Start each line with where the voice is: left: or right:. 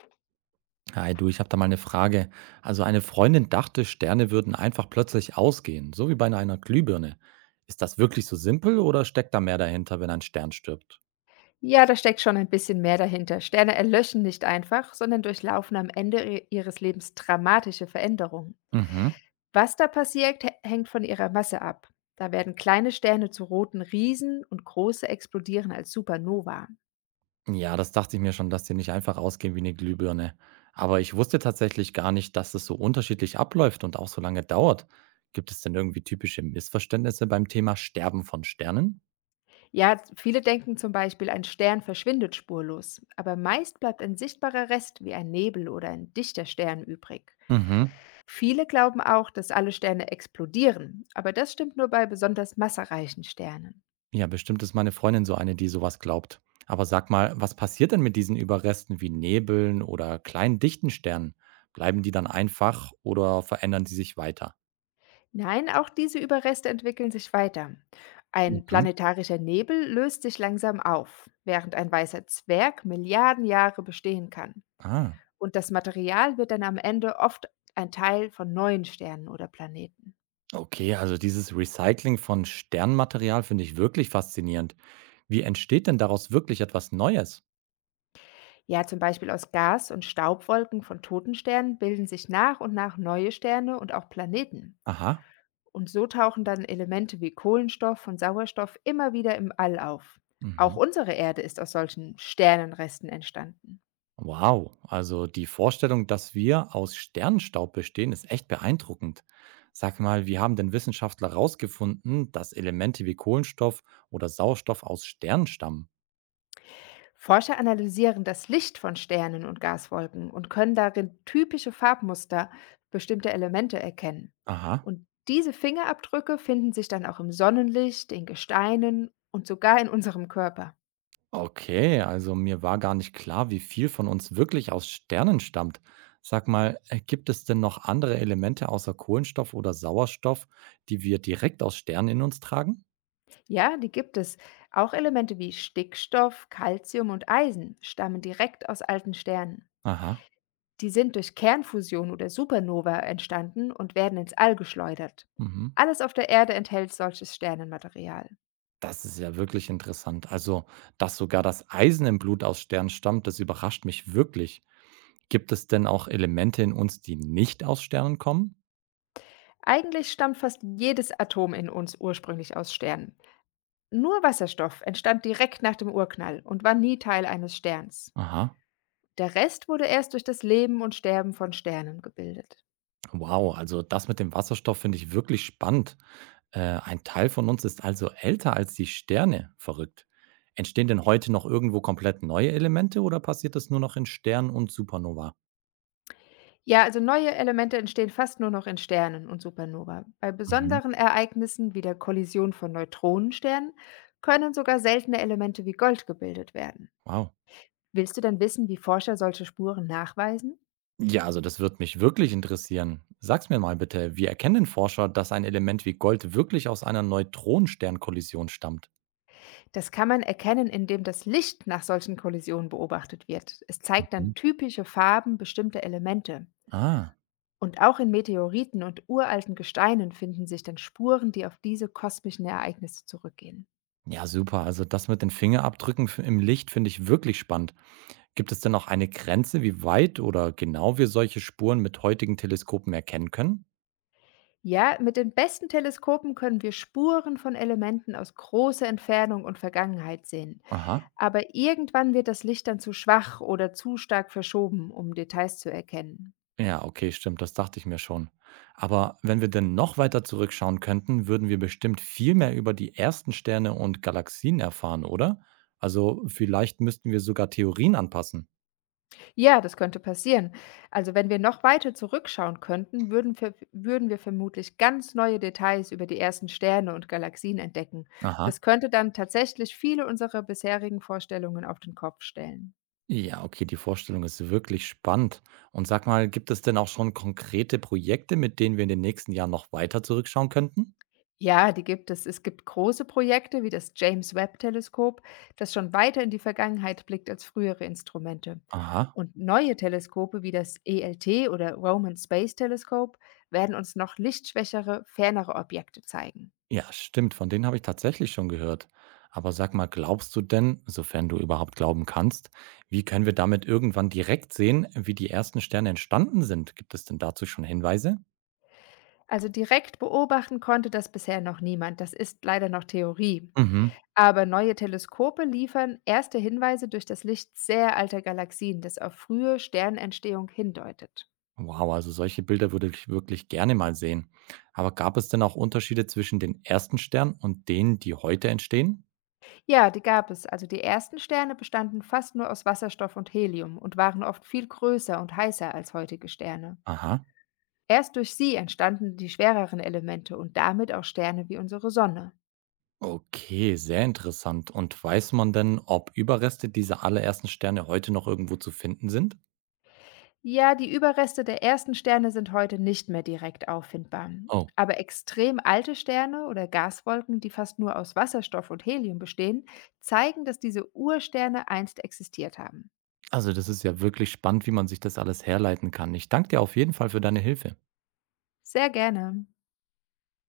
right: Hi du, ich habe da mal eine Frage. Also eine Freundin dachte, Sterne würden einfach plötzlich ausgehen, so wie bei einer Glühbirne. Ist das wirklich so simpel oder steckt da mehr dahinter, wenn ein Stern stirbt?
left: Ja, da steckt schon ein bisschen mehr dahinter. Sterne erlöschen nicht einfach, sondern durchlaufen am Ende ihres Lebens dramatische Veränderungen.
right: Mhm.
left: Was da passiert, hängt von ihrer Masse ab. Da werden kleine Sterne zu roten Riesen und große explodieren als Supernova.
right: Ja, das dachte ich mir schon, dass die nicht einfach ausgehen wie eine Glühbirne. Aber ich wusste tatsächlich gar nicht, dass es so unterschiedlich abläuft und auch so lange dauert. Gibt es denn irgendwie typische Missverständnisse beim Thema Sterben von Sternen?
left: Ja, viele denken zum Beispiel, ein Stern verschwindet spurlos, aber meist bleibt ein sichtbarer Rest wie ein Nebel oder ein dichter Stern übrig.
right: Mhm.
left: Viele glauben auch, dass alle Sterne explodieren, aber das stimmt nur bei besonders massereichen Sternen.
right: Ja, bestimmt ist meine Freundin so eine, die sowas glaubt. Aber sag mal, was passiert denn mit diesen Überresten wie Nebeln oder kleinen dichten Sternen? Bleiben die dann einfach oder verändern sie sich weiter?
left: Nein, auch diese Überreste entwickeln sich weiter. Ein
right: Mhm.
left: planetarischer Nebel löst sich langsam auf, während ein weißer Zwerg Milliarden Jahre bestehen kann.
right: Ah,
left: Und das Material wird dann am Ende oft ein Teil von neuen Sternen oder Planeten.
right: okay, also dieses Recycling von Sternmaterial finde ich wirklich faszinierend. Wie entsteht denn daraus wirklich etwas Neues?
left: Ja, zum Beispiel aus Gas- und Staubwolken von toten Sternen bilden sich nach und nach neue Sterne und auch Planeten.
right: Aha.
left: Und so tauchen dann Elemente wie Kohlenstoff und Sauerstoff immer wieder im All auf. Auch
right: Mhm.
left: unsere Erde ist aus solchen Sternenresten entstanden.
right: Wow, also die Vorstellung, dass wir aus Sternenstaub bestehen, ist echt beeindruckend. Sag mal, wie haben denn Wissenschaftler herausgefunden, dass Elemente wie Kohlenstoff oder Sauerstoff aus Sternen stammen?
left: Forscher analysieren das Licht von Sternen und Gaswolken und können darin typische Farbmuster bestimmter Elemente erkennen.
right: Aha,
left: Und diese Fingerabdrücke finden sich dann auch im Sonnenlicht, in Gesteinen und sogar in unserem Körper.
right: okay, also mir war gar nicht klar, wie viel von uns wirklich aus Sternen stammt. Sag mal, gibt es denn noch andere Elemente außer Kohlenstoff oder Sauerstoff, die wir direkt aus Sternen in uns tragen?
left: Ja, die gibt es. Auch Elemente wie Stickstoff, Calcium und Eisen stammen direkt aus alten Sternen.
right: Aha,
left: Die sind durch Kernfusion oder Supernova entstanden und werden ins All geschleudert.
right: mhm.
left: Alles auf der Erde enthält solches Sternenmaterial.
right: Das ist ja wirklich interessant. Also, dass sogar das Eisen im Blut aus Sternen stammt, das überrascht mich wirklich. Gibt es denn auch Elemente in uns, die nicht aus Sternen kommen?
left: Eigentlich stammt fast jedes Atom in uns ursprünglich aus Sternen. Nur Wasserstoff entstand direkt nach dem Urknall und war nie Teil eines Sterns.
right: Aha.
left: Der Rest wurde erst durch das Leben und Sterben von Sternen gebildet.
right: Wow, also das mit dem Wasserstoff finde ich wirklich spannend. Ein Teil von uns ist also älter als die Sterne. Verrückt. Entstehen denn heute noch irgendwo komplett neue Elemente oder passiert das nur noch in Sternen und Supernova?
left: Ja, also neue Elemente entstehen fast nur noch in Sternen und Supernova. Bei
right: Mhm.
left: besonderen Ereignissen wie der Kollision von Neutronensternen können sogar seltene Elemente wie Gold gebildet werden.
right: Wow.
left: Willst du denn wissen, wie Forscher solche Spuren nachweisen?
right: Ja, also das wird mich wirklich interessieren. Sag's mir mal bitte, wie erkennen denn Forscher, dass ein Element wie Gold wirklich aus einer Neutronensternkollision stammt?
left: Das kann man erkennen, indem das Licht nach solchen Kollisionen beobachtet wird. Es zeigt dann
right: Mhm.
left: typische Farben bestimmter Elemente.
right: Ah,
left: Und auch in Meteoriten und uralten Gesteinen finden sich dann Spuren, die auf diese kosmischen Ereignisse zurückgehen.
right: ja, super. Also das mit den Fingerabdrücken im Licht finde ich wirklich spannend. Gibt es denn auch eine Grenze, wie weit oder genau wir solche Spuren mit heutigen Teleskopen erkennen können?
left: Ja, mit den besten Teleskopen können wir Spuren von Elementen aus großer Entfernung und Vergangenheit sehen.
right: Aha.
left: Aber irgendwann wird das Licht dann zu schwach oder zu stark verschoben, um Details zu erkennen.
right: Ja, okay, stimmt, das dachte ich mir schon. Aber wenn wir denn noch weiter zurückschauen könnten, würden wir bestimmt viel mehr über die ersten Sterne und Galaxien erfahren, oder? Also vielleicht müssten wir sogar Theorien anpassen.
left: Ja, das könnte passieren. Also wenn wir noch weiter zurückschauen könnten, würden wir vermutlich ganz neue Details über die ersten Sterne und Galaxien entdecken.
right: Aha.
left: Das könnte dann tatsächlich viele unserer bisherigen Vorstellungen auf den Kopf stellen.
right: Ja, okay, die Vorstellung ist wirklich spannend. Und sag mal, gibt es denn auch schon konkrete Projekte, mit denen wir in den nächsten Jahren noch weiter zurückschauen könnten?
left: Ja, die gibt es. Es gibt große Projekte wie das James Webb-Teleskop, das schon weiter in die Vergangenheit blickt als frühere Instrumente.
right: Aha.
left: Und neue Teleskope wie das ELT oder Roman Space Telescope werden uns noch lichtschwächere, fernere Objekte zeigen.
right: Ja, stimmt, von denen habe ich tatsächlich schon gehört. Aber sag mal, glaubst du denn, sofern du überhaupt glauben kannst, wie können wir damit irgendwann direkt sehen, wie die ersten Sterne entstanden sind? Gibt es denn dazu schon Hinweise?
left: Also direkt beobachten konnte das bisher noch niemand. Das ist leider noch Theorie.
right: Mhm.
left: Aber neue Teleskope liefern erste Hinweise durch das Licht sehr alter Galaxien, das auf frühe Sternentstehung hindeutet.
right: Wow, also solche Bilder würde ich wirklich gerne mal sehen. Aber gab es denn auch Unterschiede zwischen den ersten Sternen und denen, die heute entstehen?
left: Ja, die gab es. Also die ersten Sterne bestanden fast nur aus Wasserstoff und Helium und waren oft viel größer und heißer als heutige Sterne.
right: Aha.
left: Erst durch sie entstanden die schwereren Elemente und damit auch Sterne wie unsere Sonne.
right: Okay, sehr interessant. Und weiß man denn, ob Überreste dieser allerersten Sterne heute noch irgendwo zu finden sind?
left: Ja, die Überreste der ersten Sterne sind heute nicht mehr direkt auffindbar.
right: Oh.
left: Aber extrem alte Sterne oder Gaswolken, die fast nur aus Wasserstoff und Helium bestehen, zeigen, dass diese Ursterne einst existiert haben.
right: Also, das ist ja wirklich spannend, wie man sich das alles herleiten kann. Ich danke dir auf jeden Fall für deine Hilfe.
left: Sehr gerne.